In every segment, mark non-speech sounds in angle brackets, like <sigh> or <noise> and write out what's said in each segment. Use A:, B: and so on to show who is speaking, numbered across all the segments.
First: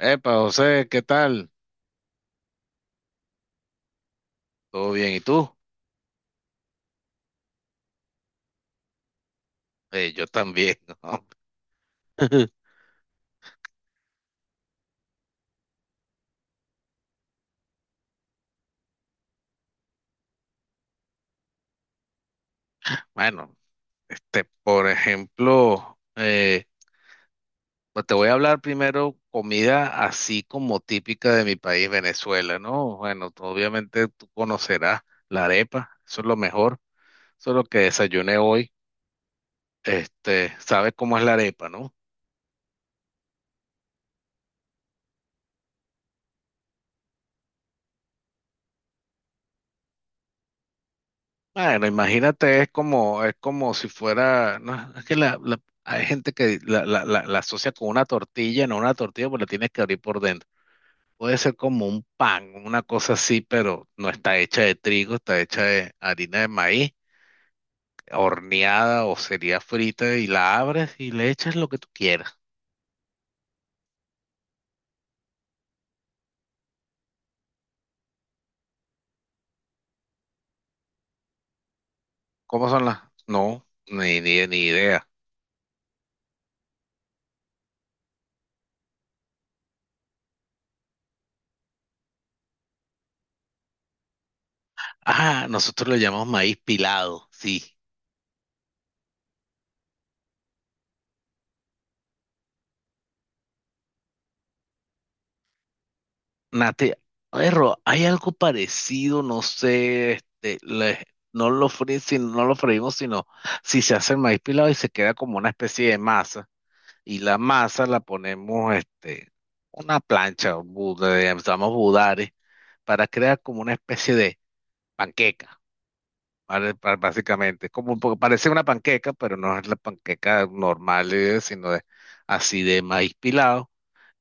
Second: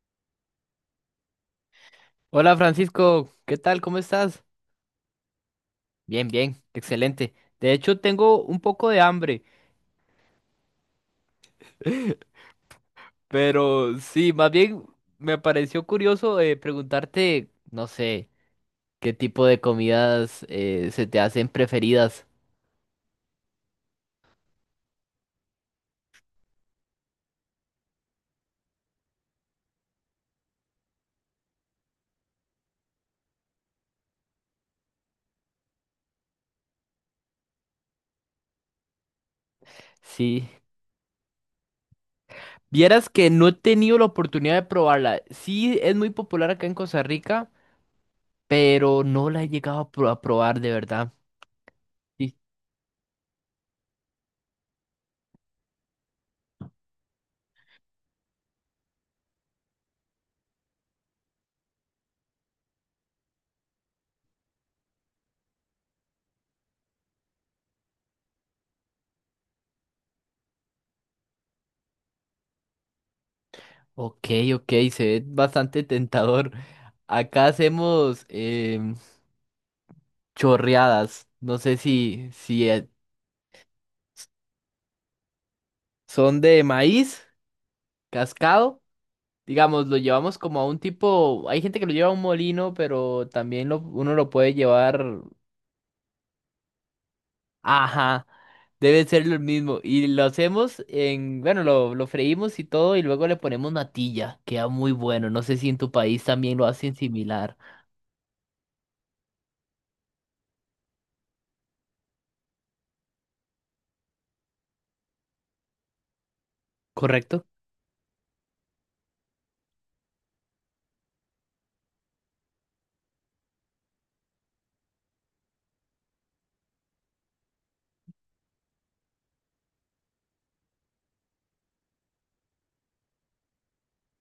A: Epa, José, ¿qué tal?
B: Hola Francisco, ¿qué tal? ¿Cómo estás?
A: ¿Todo bien? ¿Y tú?
B: Bien, bien, excelente. De hecho, tengo un poco de hambre,
A: Yo también. <laughs> ¿No?
B: <laughs> pero sí, más bien me pareció curioso preguntarte, no sé, qué tipo de comidas se te hacen preferidas.
A: Bueno, por ejemplo, pues te voy a hablar primero comida así como típica de mi país, Venezuela, ¿no? Bueno, obviamente tú conocerás la arepa, eso es lo mejor, eso es lo que desayuné hoy.
B: Sí,
A: Este, sabes cómo es la arepa, ¿no?
B: vieras que no he tenido la oportunidad de probarla. Sí, es muy popular acá en Costa Rica, pero no la he llegado a probar de verdad.
A: Bueno,
B: Sí.
A: imagínate, es como si fuera, no, es que hay gente que la asocia con una tortilla, no una tortilla, porque la tienes que abrir por dentro. Puede ser como un pan, una cosa así, pero no está hecha de trigo, está hecha de harina de maíz, horneada o sería frita, y la abres y le echas lo que tú quieras.
B: Ok, ok, se ve bastante tentador. Acá hacemos... em, chorreadas. No sé si,
A: ¿Cómo
B: si
A: son
B: eh,
A: las? No, ni idea.
B: son de maíz cascado. Digamos, lo llevamos como a un tipo. Hay gente que lo lleva a un molino, pero también uno lo puede llevar.
A: Ah, nosotros lo llamamos maíz pilado, sí.
B: Ajá, debe ser lo mismo. Y lo hacemos en. Bueno, lo freímos y todo, y luego le ponemos natilla. Queda muy bueno. No sé si en tu país también lo hacen
A: Nate,
B: similar.
A: perro, hay algo parecido, no sé, no lo fríen, no lo freímos, sino si se hace el maíz pilado y se queda como una especie de masa, y la
B: ¿Correcto?
A: masa la ponemos, este, una plancha, llamamos budare, para crear como una especie de panqueca, ¿vale? Básicamente, como un parece una panqueca, pero no es la panqueca normal, sino así de maíz pilado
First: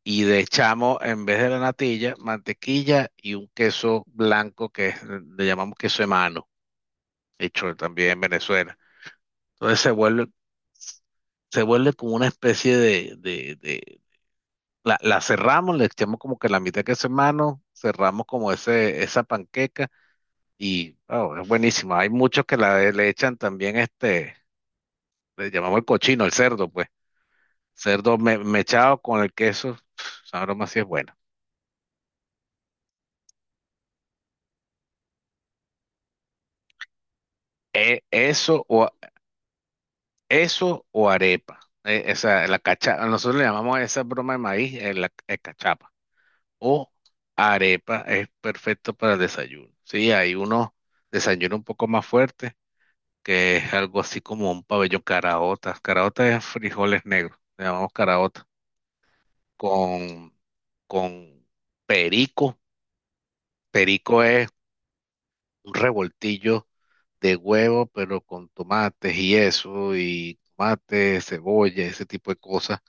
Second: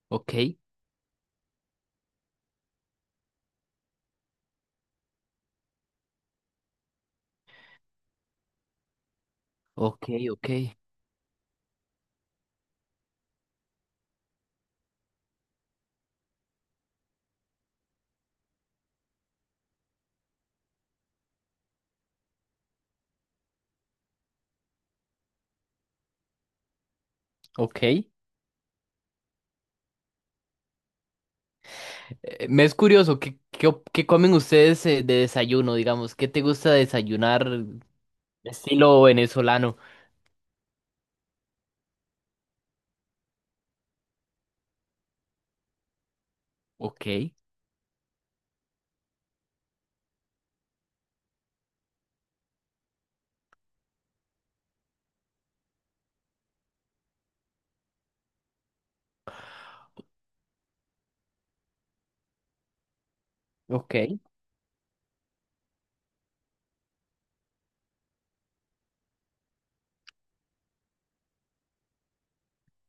A: y le
B: Ok,
A: echamos en vez de la natilla, mantequilla y un queso blanco que le llamamos queso de mano, hecho también en Venezuela. Entonces
B: ok, ok,
A: se vuelve como una especie de, la, la cerramos, le echamos como que la mitad de queso de mano, cerramos como ese, esa panqueca y oh, es buenísima. Hay muchos que la, le echan también este, le llamamos el cochino, el cerdo, pues.
B: ok.
A: Mechado con el queso, <sniffs> esa broma sí es buena.
B: Me es curioso, ¿qué comen ustedes de desayuno, digamos? ¿Qué te gusta desayunar
A: Eso o,
B: estilo venezolano?
A: eso o arepa. Esa, la cachapa. Nosotros le llamamos a esa broma de maíz la cachapa. O
B: Ok,
A: arepa es perfecto para el desayuno. Sí, hay unos desayunos un poco más fuertes, que es algo así como un pabellón caraota. Caraota es frijoles negros. Le llamamos caraota. Con, con perico.
B: ok.
A: Perico es un revoltillo de huevo, pero con tomates y eso, y tomate, cebolla, ese tipo de cosas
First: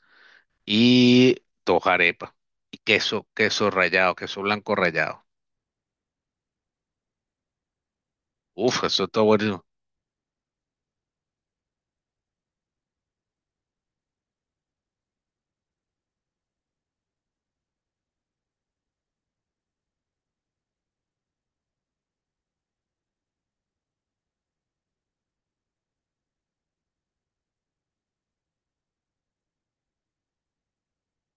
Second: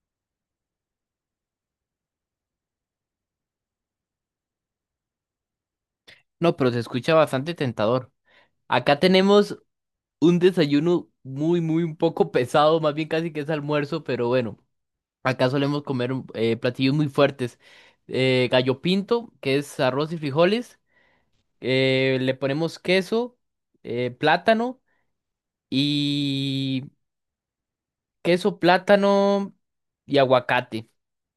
A: y dos arepas y queso, queso rallado, queso blanco rallado.
B: No, pero se escucha bastante tentador.
A: Uf,
B: Acá
A: eso está
B: tenemos
A: bueno.
B: un desayuno muy un poco pesado, más bien casi que es almuerzo, pero bueno, acá solemos comer platillos muy fuertes. Gallo pinto, que es arroz y frijoles. Le ponemos queso, plátano queso, plátano y aguacate.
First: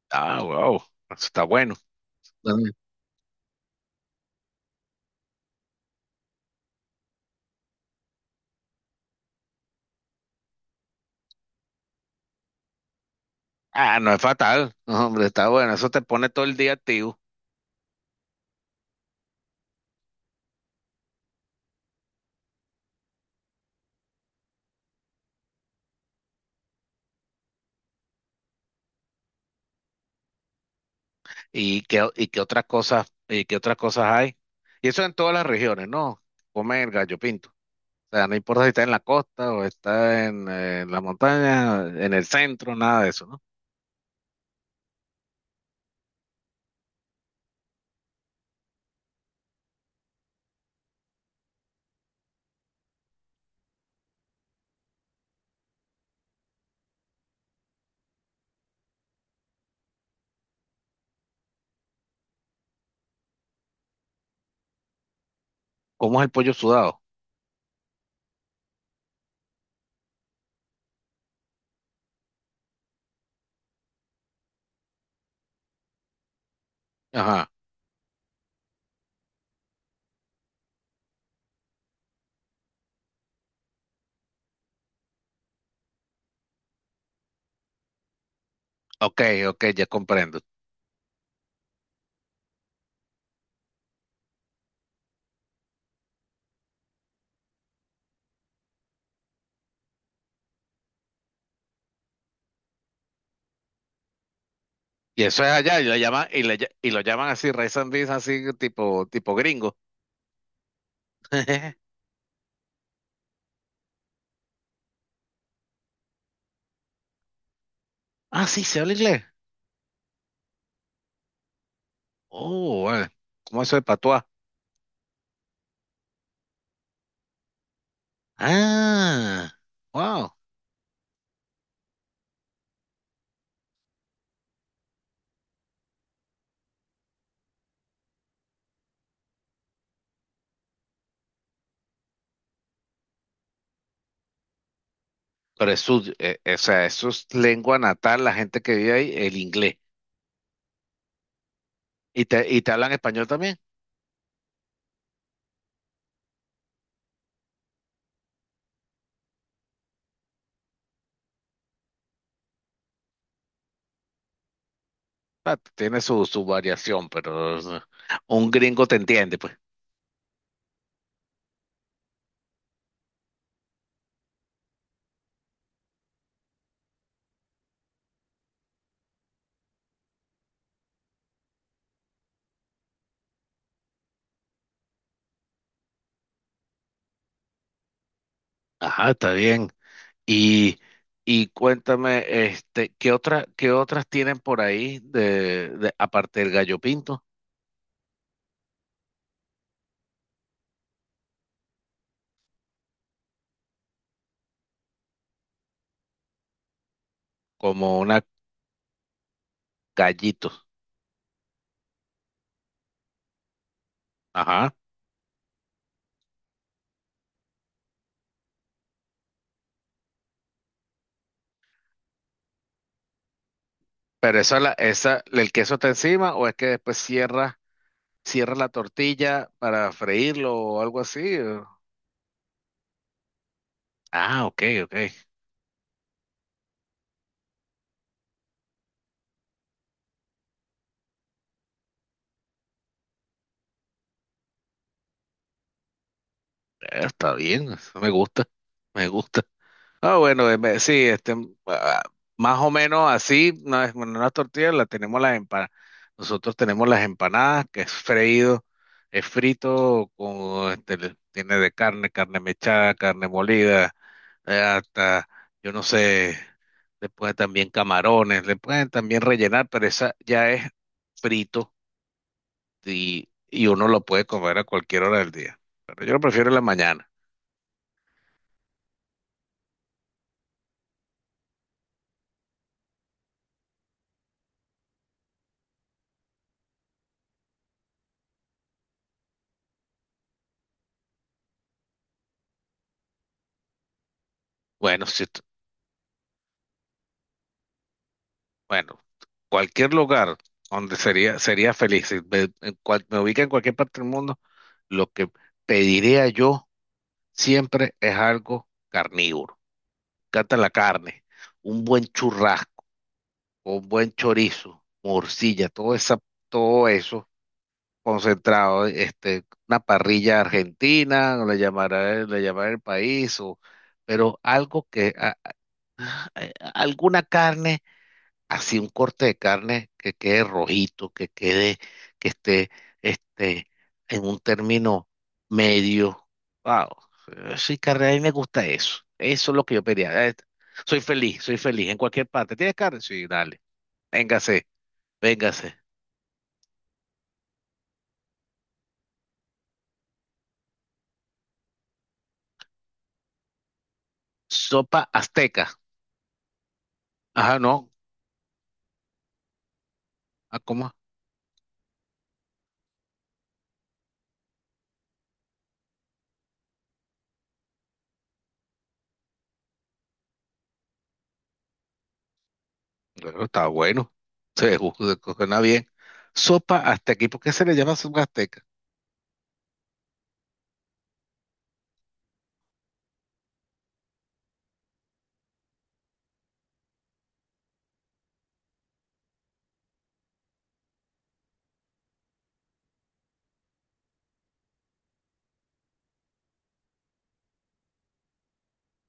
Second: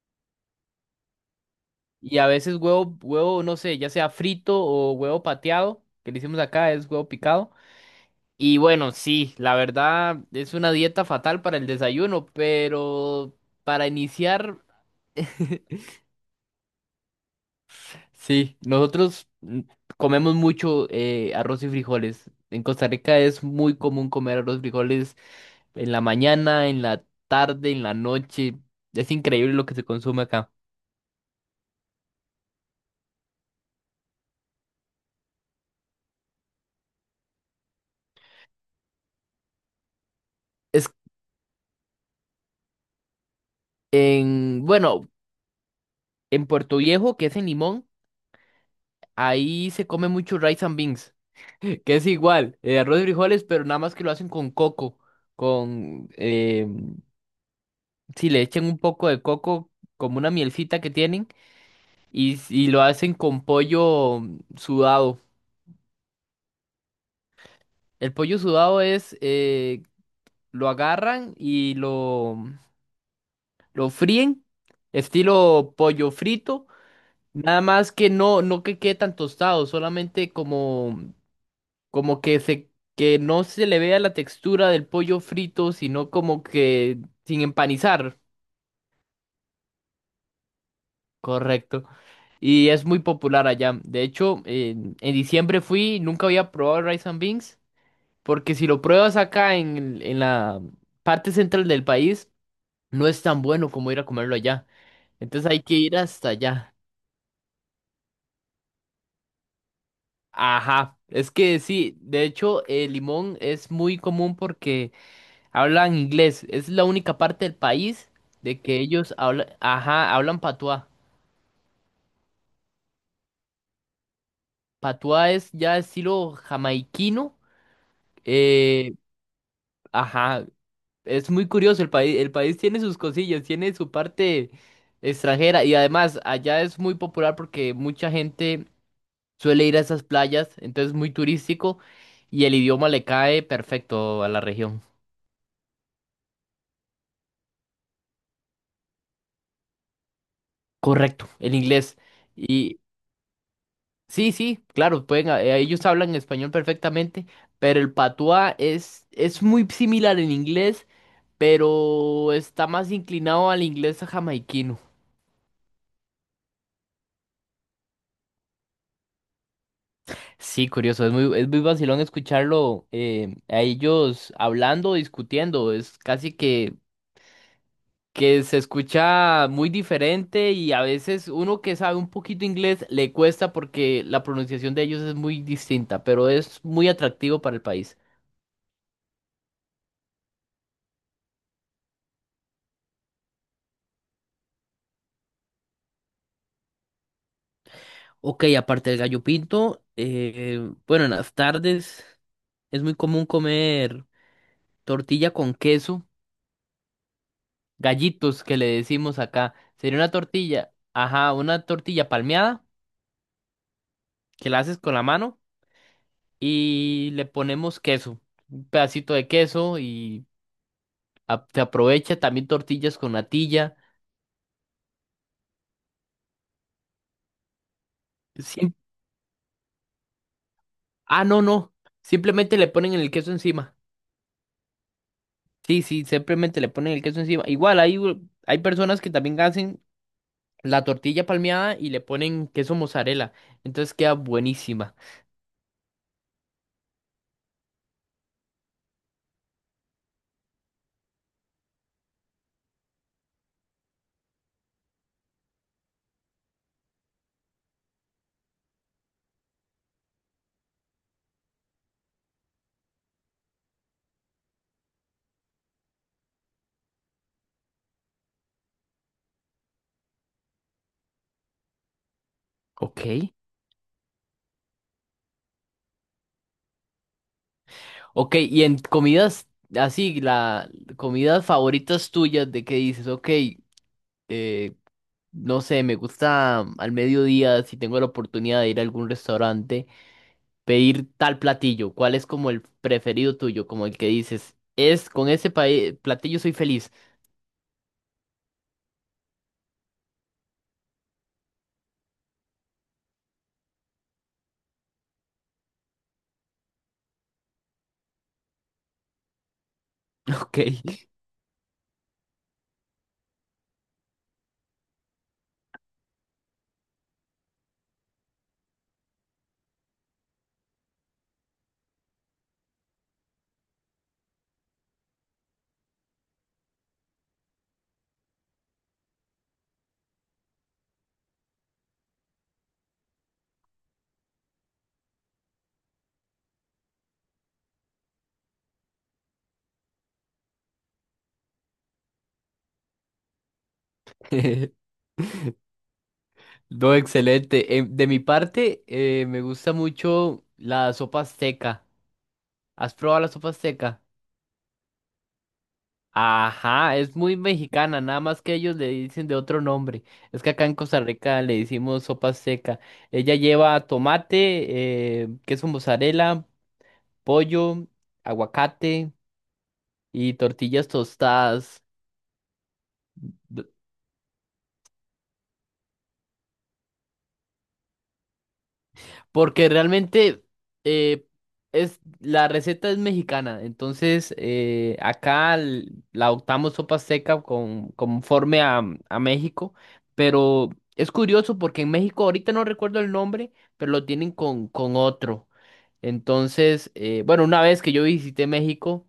A: Ah, wow, eso está bueno.
B: Y a veces
A: Mm.
B: huevo, no sé, ya sea frito o huevo pateado, que le hicimos acá, es huevo picado. Y bueno, sí, la verdad es una dieta fatal para el desayuno, pero para
A: Ah, no es
B: iniciar,
A: fatal. No, hombre, está bueno.
B: <laughs>
A: Eso te pone todo el día activo.
B: sí, nosotros comemos mucho arroz y frijoles. En Costa Rica es muy común comer arroz y frijoles en la mañana, en la tarde, en la noche. Es increíble lo que se consume acá.
A: Y qué otras cosas, y qué otras cosas hay? Y eso en todas las regiones, ¿no? Come el gallo pinto. O sea, no importa si está en la costa o está en,
B: Es
A: la montaña, en el centro, nada de eso, ¿no?
B: En, bueno, en Puerto Viejo, que es en Limón, ahí se come mucho rice and beans, <laughs> que es igual, arroz y frijoles, pero nada más que lo hacen con coco, con, eh, si le echan un poco de coco, como una mielcita que tienen, y lo hacen con pollo sudado.
A: ¿Cómo es el pollo sudado?
B: El pollo sudado es, lo agarran y lo fríen, estilo pollo frito.
A: Ajá.
B: Nada más que no que quede tan tostado, solamente como como que se que no se le vea la textura del pollo frito, sino como que sin empanizar,
A: Ok, ok, ya comprendo.
B: correcto. Y es muy popular allá. De hecho, en diciembre fui, nunca había probado el rice and beans, porque si lo pruebas acá en la parte central del país, no es tan bueno como ir a comerlo allá.
A: Y eso es
B: Entonces hay que
A: allá, y lo
B: ir
A: llaman,
B: hasta
A: y,
B: allá.
A: y lo llaman así, race and beans, así tipo, tipo gringo.
B: Ajá, es que
A: <laughs>
B: sí, de hecho, el limón es muy común porque hablan inglés. Es la única parte del país
A: Ah,
B: de
A: sí, se
B: que
A: habla
B: ellos
A: inglés.
B: hablan, ajá, hablan patuá.
A: Oh, bueno. ¿Cómo eso de patuá?
B: Patuá es ya estilo jamaiquino. eh,
A: Ah, wow.
B: ajá, es muy curioso. El país tiene sus cosillas, tiene su parte extranjera y además allá es muy popular porque mucha gente suele ir a esas playas, entonces es muy turístico y el idioma le cae perfecto a la región.
A: Pero es su, o sea, eso es lengua natal, la gente que vive ahí, el inglés.
B: Correcto, el inglés.
A: Y te hablan español también?
B: Sí, sí, claro, pueden, ellos hablan español perfectamente, pero el patuá es muy similar en inglés, pero está más inclinado al inglés jamaiquino.
A: Ah, tiene su, su variación, pero o sea, un gringo te entiende, pues.
B: Sí, curioso, es muy vacilón escucharlo a ellos hablando, discutiendo, es casi que se escucha muy diferente y a veces uno que sabe un poquito inglés le cuesta porque la pronunciación de ellos es muy distinta, pero es muy atractivo para el país.
A: Ajá, está bien. Y, y cuéntame, este, qué otras tienen por ahí de, aparte del gallo pinto?
B: Ok, aparte del gallo pinto, bueno, en las tardes es muy común comer tortilla con queso,
A: Como una
B: gallitos que le decimos acá. Sería una
A: gallito.
B: tortilla, ajá, una tortilla palmeada que la
A: Ajá.
B: haces con la mano y le ponemos queso, un pedacito de queso y se aprovecha también tortillas con natilla.
A: Pero esa, la, esa, el queso está encima o es que después cierra, cierra la
B: Siem-
A: tortilla para freírlo o algo
B: ah,
A: así.
B: no, simplemente le ponen el queso encima.
A: Ah, ok, ok.
B: Sí, sí, simplemente le ponen el queso encima. Igual hay personas que también hacen la tortilla palmeada y le ponen queso mozzarella. Entonces queda buenísima.
A: Está bien, eso me gusta, me gusta. Ah, bueno, sí, ah, más o menos así, no es bueno, una tortilla, la tenemos las empanadas. Nosotros tenemos las empanadas, que es freído, es frito, con, este, tiene de carne, carne mechada, carne molida, hasta, yo no sé, le pueden también camarones, le pueden también rellenar, pero esa ya es frito
B: Ok.
A: y uno lo puede comer a cualquier hora del día. Pero yo lo prefiero en la mañana.
B: Ok, y en comidas así, la comidas favoritas tuyas de que dices, ok, eh, no sé, me gusta al mediodía, si tengo la oportunidad de ir a algún restaurante, pedir tal platillo. ¿Cuál es como el preferido tuyo? Como el que dices,
A: Bueno,
B: es
A: sí,
B: con ese platillo soy feliz.
A: bueno, cualquier lugar donde sería, sería feliz, si me, me ubica en cualquier parte del mundo, lo que pediría yo siempre es algo carnívoro. Me encanta
B: <laughs>
A: la
B: Ok.
A: carne, un buen churrasco, un buen chorizo, morcilla, todo esa, todo eso concentrado, este, una parrilla argentina, le llamará el país, o, pero algo que, alguna carne así un corte de carne que quede rojito, que quede, que esté, este, en un término medio. Wow, sí, carne, a mí me gusta eso. Eso es lo que yo pedía. Soy feliz en cualquier parte. ¿Tienes carne? Sí, dale. Véngase,
B: <laughs>
A: véngase.
B: No, excelente. De mi parte, me gusta mucho la sopa azteca. ¿Has probado la sopa seca?
A: Sopa azteca.
B: Ajá, es muy
A: Ajá, no.
B: mexicana, nada más que ellos le dicen de otro nombre. Es que
A: Ah,
B: acá en
A: ¿cómo?
B: Costa Rica le decimos sopa seca. Ella lleva tomate, queso mozzarella, pollo, aguacate y tortillas tostadas.
A: Bueno, está bueno. Se ju- Suena bien. Sopa azteca. ¿Y por qué se le llama sopa azteca?
B: Porque realmente eh, la receta es mexicana, entonces la adoptamos sopa seca conforme a México, pero es curioso porque en México ahorita no recuerdo el nombre, pero lo tienen con otro. Entonces, bueno, una vez que yo visité México,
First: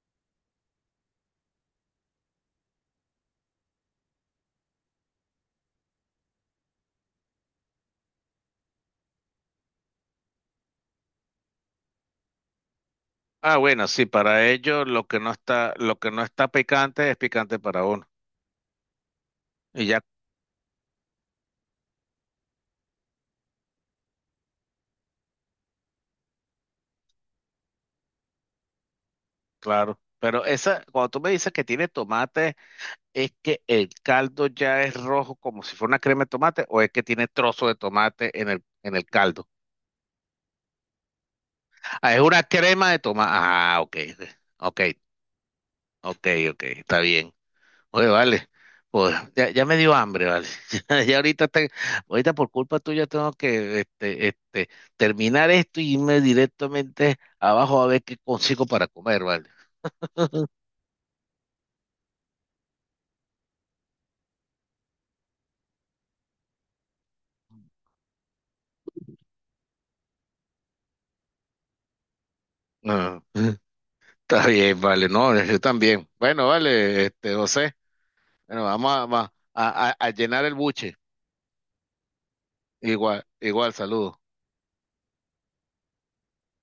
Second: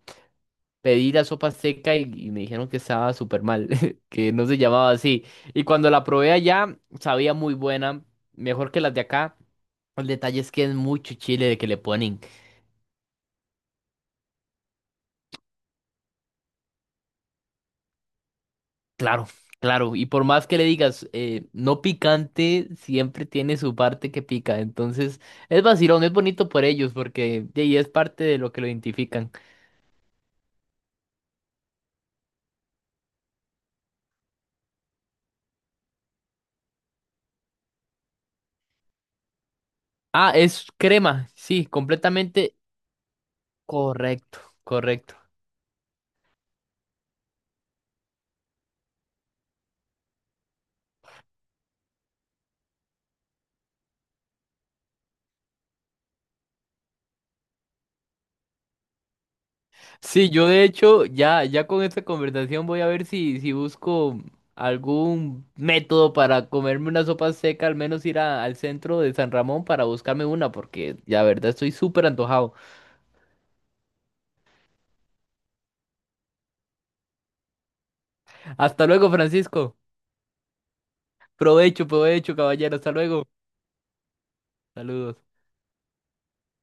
B: pedí la sopa seca y me dijeron que estaba súper mal, <laughs> que no se llamaba así. Y cuando la probé allá, sabía muy buena, mejor que las de acá. El detalle es que es mucho chile de que le ponen.
A: Ah, bueno, sí, para ellos lo que no está, lo que no está picante es picante para uno.
B: Claro,
A: Y
B: claro.
A: ya,
B: Y por más que le digas no picante, siempre tiene su parte que pica. Entonces, es vacilón, es bonito por ellos porque de ahí es parte de lo que lo identifican.
A: claro. Pero esa, cuando tú me dices que tiene tomate, ¿es que el caldo ya es rojo como si fuera una crema de tomate o es que tiene trozo de tomate en el caldo?
B: Ah, es crema. Sí,
A: Ah, es una
B: completamente
A: crema de tomate. Ah, ok.
B: correcto,
A: Ok,
B: correcto.
A: ok, ok, está bien. Oye, vale, pues ya, ya me dio hambre, vale. <laughs> Ya, ya ahorita, ahorita por culpa tuya tengo que terminar esto y irme directamente abajo a ver qué consigo para comer, vale.
B: Sí, yo de hecho ya con esta conversación voy a ver si busco algún método para comerme una sopa seca, al menos ir al centro de San Ramón para buscarme una, porque la verdad estoy súper antojado.
A: Ah, <laughs> está bien, vale, no, yo también. Bueno, vale, este, José, bueno,
B: Hasta
A: vamos a,
B: luego, Francisco.
A: a llenar el buche.
B: Provecho, provecho, caballero. Hasta
A: Igual,
B: luego.
A: igual, saludos.
B: Saludos.